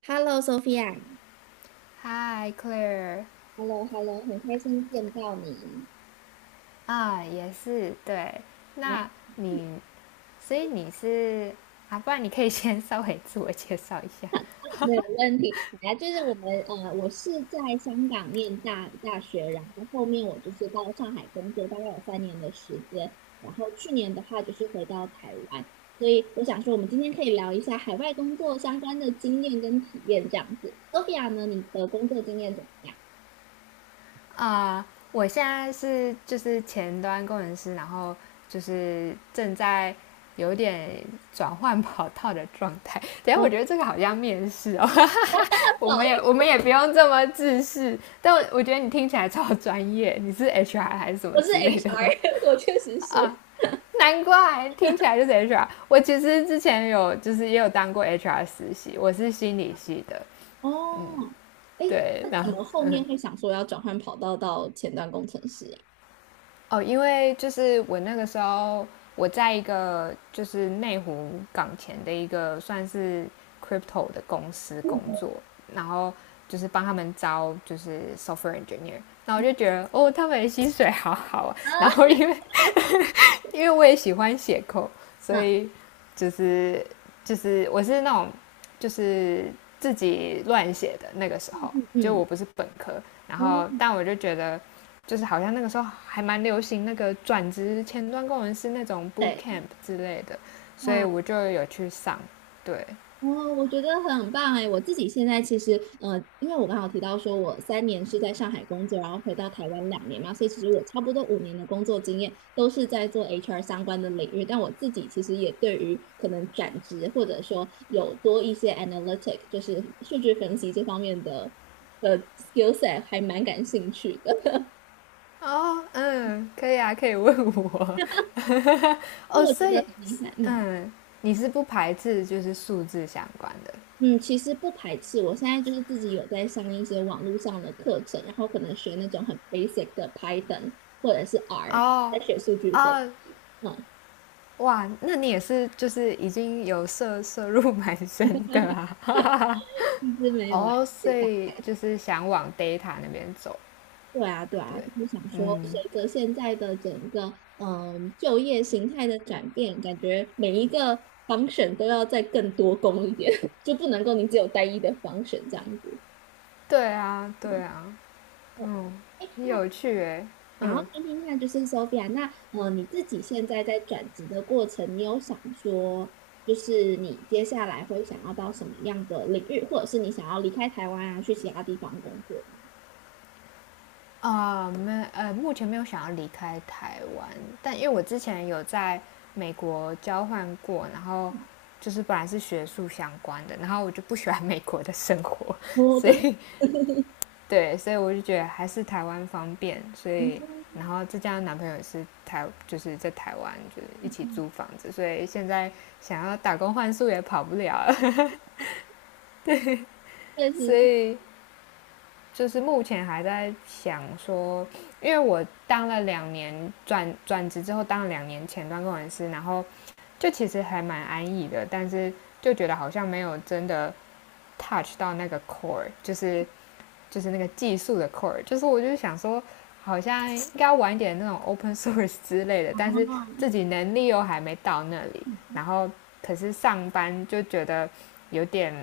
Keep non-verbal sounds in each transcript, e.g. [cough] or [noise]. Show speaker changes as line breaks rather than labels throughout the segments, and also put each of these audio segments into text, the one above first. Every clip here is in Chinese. Hello,Sophia,h
Hi Claire。
e l l o h e l l o 很开心见到你。
也是对。
哎，
那你，所以你是啊，不然你可以 [laughs] 先稍微自我介绍一下
[laughs] 没有问题。本来，我是在香港念大学，然后后面我就是到上海工作，大概有三年的时间。然后去年的话就是回到台湾，所以我想说，我们今天可以聊一下海外工作相关的经验跟体验这样子。Sophia 呢，你的工作经验怎么样？
啊。我现在是就是前端工程师，然后就是正在有点转换跑道的状态。等一下
我
我
不
觉得这个好像面试哦，[laughs] 我
好
们也
意
我们
思，
也不用这么自视，但我觉得你听起来超专业，你是 HR 还是什么
我是
之类的吗？
HR，[laughs] 我确实
啊，
是。
难怪听起来就是 HR。我其实之前有就是也有当过 HR 实习，我是心理系的。
哦。哎，
对，
那
然
怎
后
么后面会想说要转换跑道到前端工程师呀？
哦，因为就是我那个时候我在一个就是内湖港前的一个算是 crypto 的公司工
嗯。
作，然后就是帮他们招就是 software engineer,然后我
嗯。
就觉得哦，他们的薪水好好啊。然后因为我也喜欢写扣，所
啊。
以就是就是我是那种就是自己乱写的那个时
嗯
候，
嗯
就
嗯。
我不是本科，然
哦。
后但我就觉得就是好像那个时候还蛮流行那个转职前端工程师那种 boot
对。
camp 之类的，所以
哇。
我就有去上，对。
哦，我觉得很棒哎！我自己现在其实，因为我刚好提到说，我三年是在上海工作，然后回到台湾两年嘛，所以其实我差不多五年的工作经验都是在做 HR 相关的领域。但我自己其实也对于可能转职或者说有多一些 analytic，就是数据分析这方面的skill set 还蛮感兴趣的。
哦，嗯，可以啊，可以问我 [laughs]。
所以
哦，
我觉
所
得
以，
很厉害，嗯。
嗯，你是不排斥就是数字相关的？
嗯，其实不排斥。我现在就是自己有在上一些网络上的课程，然后可能学那种很 basic 的 Python 或者是 R，
哦，
在学数据分
哦，
析。嗯，
哇，那你也是就是已经有涉入蛮深的啊。
一直
[laughs]
没有来
哦，
自
所
己干。
以就是想往 data 那边走，
对啊，对啊，
对，
就是想说，随
嗯，
着现在的整个就业形态的转变，感觉每一个 function 都要再更多工一点，[laughs] 就不能够你只有单一的 function 这样子。
对啊，对
嗯。
啊，
我哎，
很
那
有趣诶，
然后
嗯
听听看，就是 Sophia，那你自己现在在转职的过程，你有想说，就是你接下来会想要到什么样的领域，或者是你想要离开台湾啊，去其他地方工作？
啊，没呃，目前没有想要离开台湾，但因为我之前有在美国交换过，然后
[laughs]
就是本来是学术相关的，然后我就不喜欢美国的生活，
我
所
真的。
以对，所以我就觉得还是台湾方便，所以
嗯
然后这家男朋友也是台，就是在台湾就是一
嗯
起
嗯。
租房子，所以现在想要打工换宿也跑不了了
确
[laughs]，
实
所
是
以就是目前还在想说，因为我当了两年转职之后当了两年前端工程师，然后就其实还蛮安逸的，但是就觉得好像没有真的 touch 到那个 core,就是那个技术的 core,就是我就想说，好像应该玩一点那种 open [laughs] source 之类的，但是
啊。
自己能力又还没到那里，
嗯。嗯。
然后可是上班就觉得有点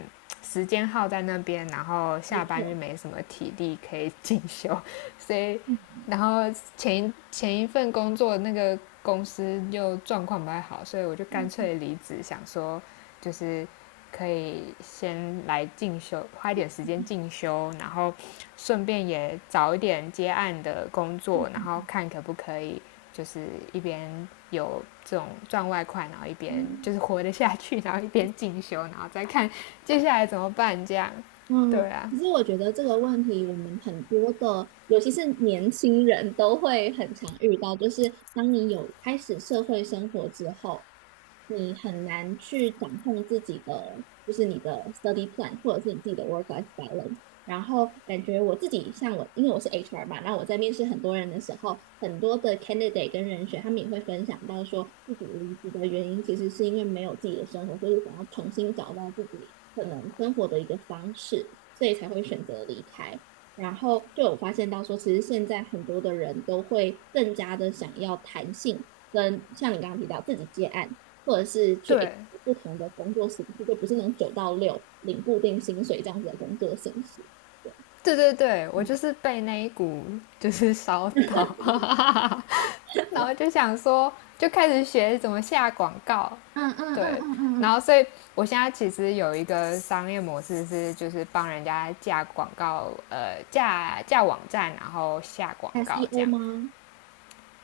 时间耗在那边，然后
没
下班就
错。
没什么体力可以进修，[laughs] 所以然后前前一份工作那个公司又状况不太好，所以我就干
嗯嗯
脆离职，想说就是。可以先来进修，花一点时间进修，然后顺便也找一点接案的工
嗯
作，然
嗯
后
嗯。
看可不可以就是一边有这种赚外快，然后一边就
嗯
是活得下去，然后一边进修，然后再看接下来怎么办这样。对
嗯，
啊，
其实我觉得这个问题，我们很多的，尤其是年轻人都会很常遇到，就是当你有开始社会生活之后，你很难去掌控自己的，就是你的 study plan 或者是你自己的 work life balance。然后感觉我自己像我，因为我是 HR 嘛，那我在面试很多人的时候，很多的 candidate 跟人选，他们也会分享到说，自己离职的原因其实是因为没有自己的生活，所以想要重新找到自己可能生活的一个方式，所以才会选择离开。然后就有发现到说，其实现在很多的人都会更加的想要弹性，跟像你刚刚提到自己接案，或者是去
对。
不同的工作形式，就不是那种九到六领固定薪水这样子的工作形式。
对对对，我就
嗯
是被那一股就是烧到，然后就想说，就开始学怎么下广告，
嗯嗯
对，
嗯
然后
嗯
所以我现在其实有一个商业模式是，就是帮人家架广告，架网站，然后下广告
嗯
这
，SEO
样。
吗？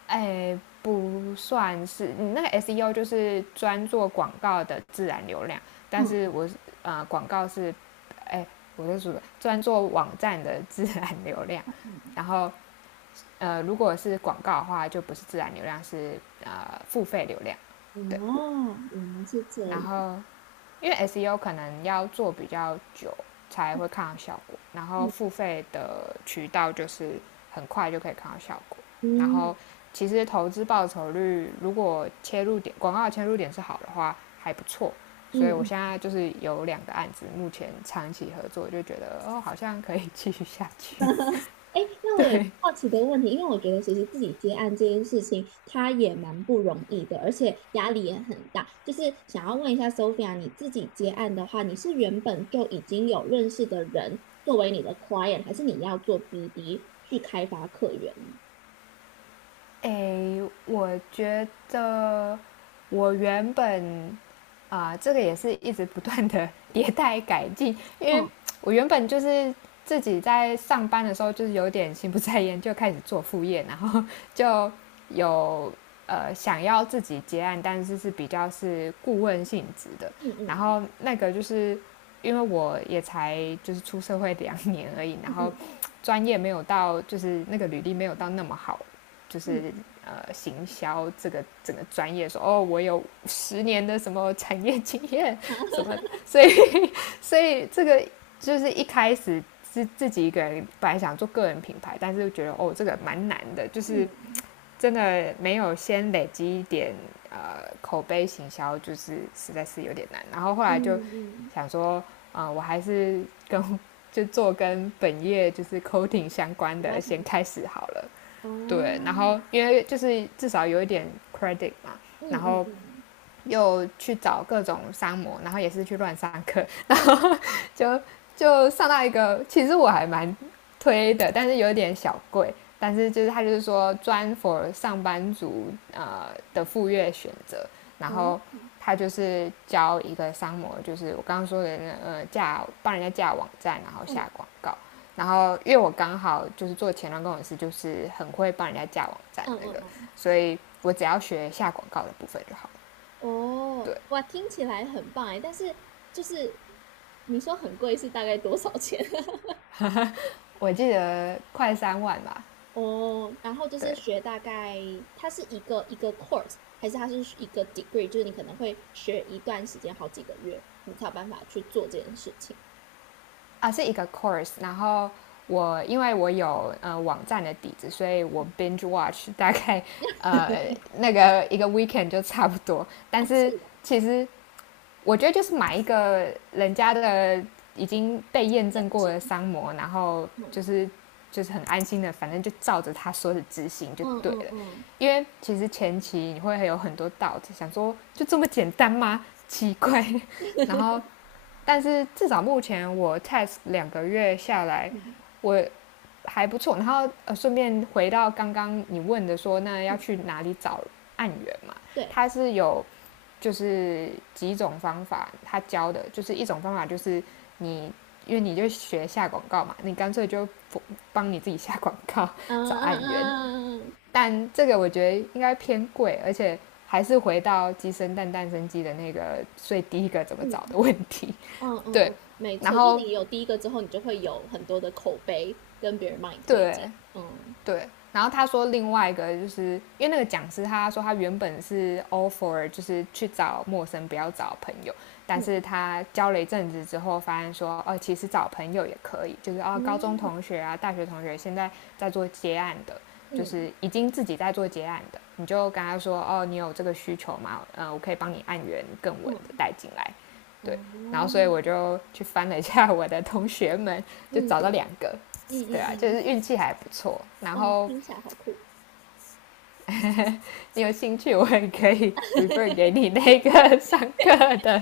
哎，不算是你那个 SEO 就是专做广告的自然流量，但是
嗯。
我广告是，哎，我是说专做网站的自然流量，
哦。嗯
然后如果是广告的话，就不是自然流量，是付费流量。
嗯。
对，
哦，我们是这
然
样。
后因为 SEO 可能要做比较久才会看到效果，然后付
嗯
费的渠道就是很快就可以看到效果。然
嗯
后其实投资报酬率如果切入点广告的切入点是好的话，还不错。所以我
嗯。
现在就是有两个案子，目前长期合作，就觉得哦，好像可以继续下去。
[laughs] 哎
[laughs]
那我有
对，
好奇的问题，因为我觉得其实自己接案这件事情，它也蛮不容易的，而且压力也很大。就是想要问一下 Sophia，你自己接案的话，你是原本就已经有认识的人作为你的 client，还是你要做 BD 去开发客源？
诶，我觉得我原本啊、这个也是一直不断的 [laughs] 迭代改进，因为
嗯
我原本就是自己在上班的时候就是有点心不在焉，就开始做副业，然后就有想要自己接案，但是是比较是顾问性质的，
嗯
然
嗯
后那个就是因为我也才就是出社会两年而已，然
嗯
后
嗯
专业没有到，就是那个履历没有到那么好，就
嗯。
是
嗯。
行销这个整个专业说哦，我有10年的什么产业经验
好，
什么的，
[laughs]
所以这个就是一开始是自己一个人本来想做个人品牌，但是觉得哦这个蛮难的，就是
嗯。
真的没有先累积一点口碑行销，就是实在是有点难。然后后
嗯
来就
嗯。
想说，啊、我还是跟 [laughs] 就做跟本业就是 coding 相关
比较
的
相
先
关
开始
的。
好了。对，然
哦。
后因为就是至少有一点 credit 嘛，
嗯
然
嗯
后
嗯。
又去找各种商模，然后也是去乱上课，[laughs] 然后就就上到一个，其实我还蛮推的，但是有点小贵。但是就是他就是说专 for 上班族的赴约选择，然
哦。
后
嗯
他就是教一个商模，就是我刚刚说的那帮人家架网站，然后下
嗯
广告。然后因为我刚好就是做前端工程师，就是很会帮人家架网站
嗯
那个，
嗯。
所以我只要学下广告的部分就好了。
哦。
对，
哇，听起来很棒哎，但是就是你说很贵是大概多少钱？[laughs]
我记得快3万吧，
哦，然后就是
对
学大概，它是一个一个 course，还是它是一个 degree？就是你可能会学一段时间，好几个月，你才有办法去做这件事情。
啊，是一个 course,然后我因为我有网站的底子，所以我 binge watch [laughs] 大概
[laughs]
呃那个一个 weekend 就差不多，但
哦，
是
是的。
其实我觉得就是买一个人家的已经被验
面
证过
试。
的商模，然后
嗯
就是很安心的，反正就照着他说的执行就
嗯
对
嗯
了。
嗯
因为其实前期你会有很多 doubt,想说就这么简单吗？奇怪。[laughs] 然后
[laughs]
但是至少目前我 test 2个月下来，
嗯
我还不错。然后顺便回到刚刚你问的说，那要
嗯。
去哪里找案源嘛？
对。
它是有就是几种方法，他教的就是一种方法就是你因为你就学下广告嘛，你干脆就帮你自己下广告
嗯
找
嗯
案源。[laughs]
嗯嗯嗯。
但这个我觉得应该偏贵，而且还是回到鸡生蛋，蛋生鸡的那个最第一个怎么找
嗯
的问题。
嗯嗯
对，
嗯，没
然
错，就
后
你有第一个之后，你就会有很多的口碑跟别人帮你推荐。
对
嗯
对，然后他说另外一个就是因为那个讲师他说他原本是 offer 就是去找陌生不要找朋友，但是
嗯
他教了一阵子之后发现说哦其实找朋友也可以，就是哦高中
嗯
同学啊大学同学现在在做接案的，就
嗯
是已经自己在做接案的，你就跟他说哦你有这个需求吗？嗯我可以帮你按源更稳的
嗯。
带进来，对，然后所以
哦。
我就去翻了一下我的同学们，
嗯
就找
嗯
到两个，
嗯
对啊，就
嗯。
是运气还不错。然
哇，
后
听起来好酷。
你有兴趣，我也可以 refer 给你那个上课的。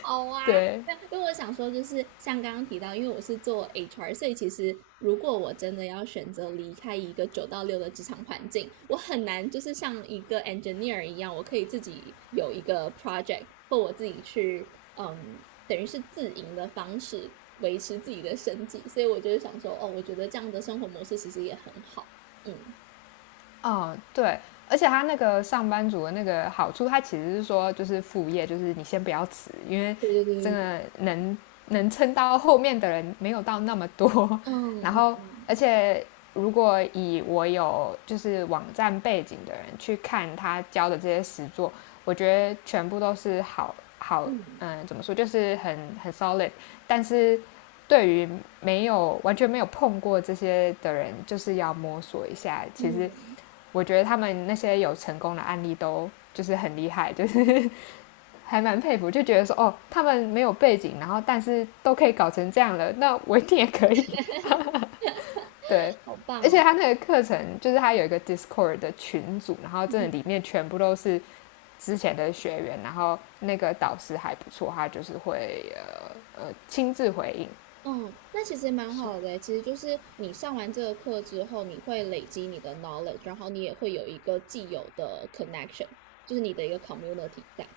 好啊。
对，
那因为我想说，就是像刚刚提到，因为我是做 HR，所以其实如果我真的要选择离开一个九到六的职场环境，我很难就是像一个 engineer 一样，我可以自己有一个 project，或我自己去，嗯，等于是自营的方式维持自己的生计。所以我就是想说，哦，我觉得这样的生活模式其实也很好。嗯。
哦，对，而且他那个上班族的那个好处，他其实是说就是副业，就是你先不要辞，因为
对对对
真
对对。
的能撑到后面的人没有到那么多。
嗯
然
嗯
后，而
嗯
且如果以我有就是网站背景的人去看他教的这些实作，我觉得全部都是好好，
嗯
嗯，怎么说，就是很 solid,但是。对于没有完全没有碰过这些的人，就是要摸索一下。其实
嗯。
我觉得他们那些有成功的案例都就是很厉害，[laughs] 就是还蛮佩服，就觉得说哦，他们没有背景，然后但是都可以搞成这样了，那我一定也可以。[laughs] 对，
好棒
而且
哦！
他那个课程就是他有一个 Discord 的群组，然后
嗯
真的
嗯
里面全部都是之前的学员，然后那个导师还不错，他就是会亲自回应。
嗯。那其实也蛮好的欸，其实就是你上完这个课之后，你会累积你的 knowledge，然后你也会有一个既有的 connection，就是你的一个 community 在。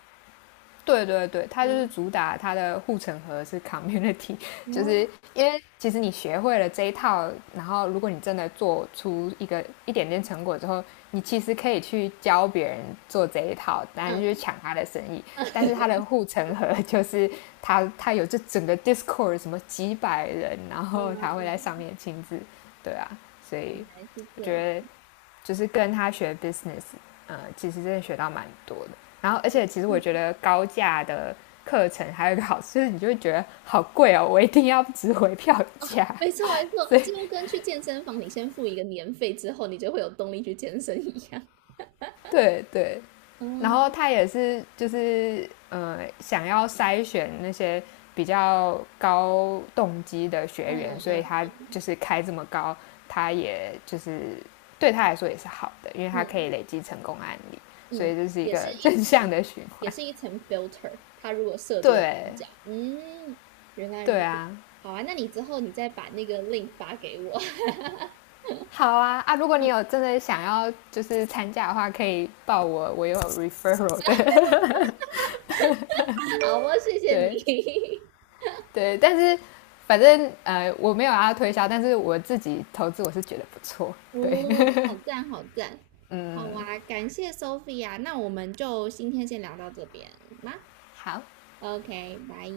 对对对，它就是
嗯。
主打它的护城河是 community,[laughs] 就是
哦。
因为其实你学会了这一套，然后如果你真的做出一个一点点成果之后，你其实可以去教别人做这一套，当然就是
嗯。
抢他的生意。但是他的
[laughs]
护城河 [laughs] 就是他有这整个 Discord 什么几百人，然后
原
他会在上面亲自，对啊，所以
来是
我
这
觉
样。
得就是跟他学 business,其实真的学到蛮多的。然后，而且其实我觉
嗯，
得高价的课程还有一个好处，就是你就会觉得好贵哦，我一定要值回票价。
没错没错，
所以，
这就跟去健身房，你先付一个年费之后，你就会有动力去健身一样。
对对。然后
嗯
他也是就是想要筛选那些比较高动机的学
嗯
员，所
嗯
以
嗯
他就是开这么高，他也就是对他来说也是好的，因为他可
嗯
以累积成功案例，所
嗯。
以这是一
也是
个 [laughs]
一
正
层，
向的循
也
环。
是一层 filter。它如果设这个单
对
价，嗯，原来
对
如此。
啊，
好啊，那你之后你再把那个 link 发给我。
好啊啊！如果你有
[laughs]
真的想要就是参加的话，可以报我，我有 referral 的。
好哦，谢
[laughs]
谢
对
你。
对，但是反正我没有要推销，但是我自己投资我是觉得不错。
[laughs]
对，
哦，好赞，好赞。好啊，感谢 Sophia。那我们就今天先聊到这边吗
[laughs] 好，
？OK，拜。